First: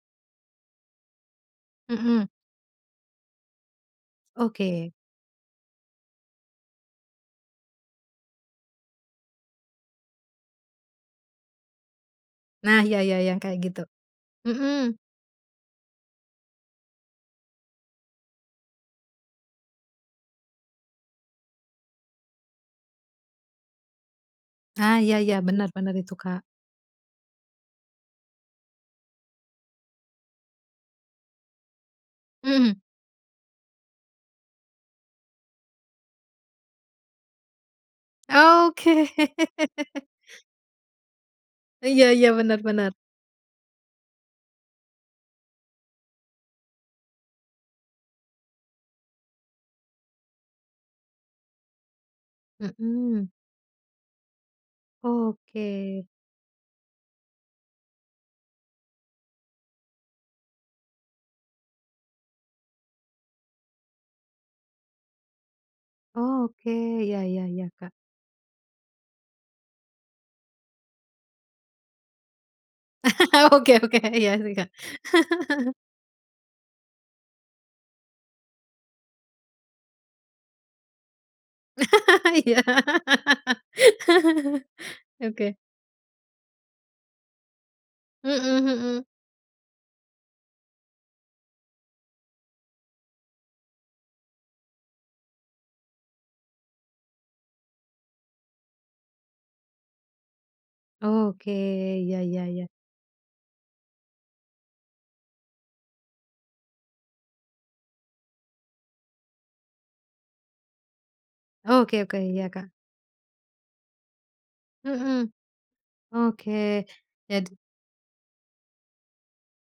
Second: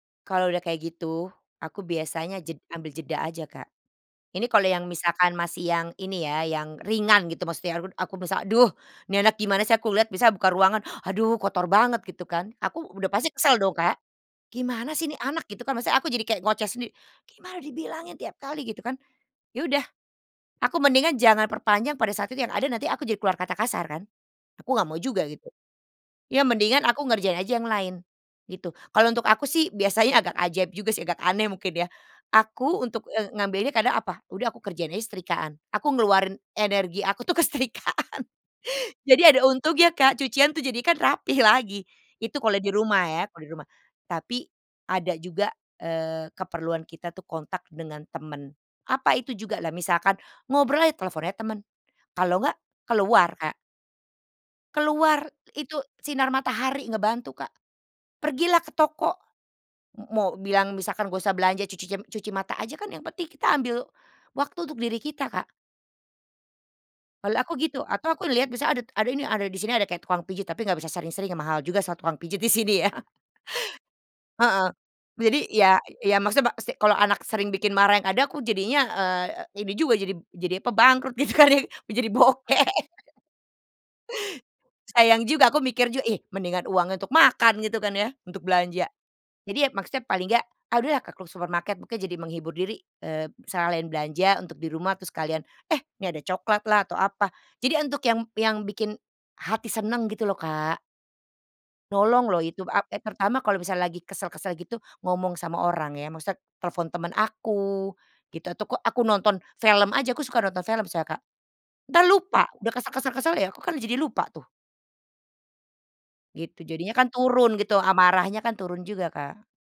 Kalau udah kayak gitu, aku Mhm. biasanya jed ngambil jeda aja Kak. Ini kalau yang Oke. misalkan masih yang ini ya, yang ringan gitu maksudnya aku aku misalnya, "Aduh, nih anak gimana sih," aku lihat biasanya buka ruangan, "Aduh, kotor banget," gitu kan, Nah, aku iya udah iya, pasti yang kesel kayak dong gitu. Kak. Mhm. "Gimana sih ini anak," gitu kan, maksudnya aku jadi kayak ngoceh sendiri, "Gimana dibilangin tiap kali!" Gitu kan, ya udah aku mendingan jangan perpanjang pada saat itu yang ada nanti aku jadi keluar kata kasar kan. Aku nggak Ah, mau iya juga iya, gitu. bener bener itu, Kak. Ya mendingan aku ngerjain aja yang lain gitu. Kalau untuk aku sih biasanya agak ajaib juga sih, agak aneh mungkin ya, aku Mhm. untuk, eee, ngambilnya kadang, apa, udah aku kerjain aja setrikaan, aku ngeluarin energi aku tuh ke setrikaan. Oke. Jadi ada untungnya Kak, cucian tuh jadikan rapi lagi, Iya iya, itu kalau benar di benar. rumah ya kalau di rumah. Tapi ada juga, eee, keperluan kita tuh kontak dengan teman, apa itu juga? Lah misalkan ngobrol aja telepon aja temen, kalau enggak, keluar Mhm. Kak. Keluar, itu Oke. sinar matahari ngebantu, Kak. Pergilah ke toko, mo mau bilang misalkan nggak usah belanja, cucicem cuci mata aja kan, yang penting kita ambil waktu untuk diri kita, Kak. Oke, iya Kalau iya aku iya, gitu, Kak. atau aku lihat misalnya adat ada ini, ada di sini ada kayak tukang pijit tapi nggak bisa sering-sering ya mahal juga sa tukang pijit di sini ya. Oke oke, iya sih, Heeh, Kak. jadi ya ya maksudnya ba si kalau anak sering bikin marah yang ada aku jadinya, eee, ini juga jadi jadi, apa, bangkrut gitu kan, jadi bokek. Iya. Sayang juga Oke. aku mikir juga, ih mendingan uangnya untuk makan gitu kan ya, untuk Mhm belanja. mhm. Jadi ya maksudnya paling enggak, ah udahlah ke supermarket, makanya jadi menghibur diri, eee, sekalian belanja untuk di rumah terus sekalian, eh, ini ada coklat lah atau apa. Jadi untuk yang yang bikin hati seneng gitu loh, Kak. Oke, iya Nolong loh iya iya. itu, a e terutama kalau misalnya lagi kesel-kesel gitu, ngomong sama orang ya maksudnya telepon temen aku gitu atau kok aku nonton film aja, aku suka nonton film soalnya Kak. Oke Entar oke, iya, lupa, Kak. udah kesel kesel kesel, ya aku kan jadi lupa tuh. Mhm. Gitu, Oke, jadinya kan jadi turun gitu, amarahnya kan turun juga, Kak.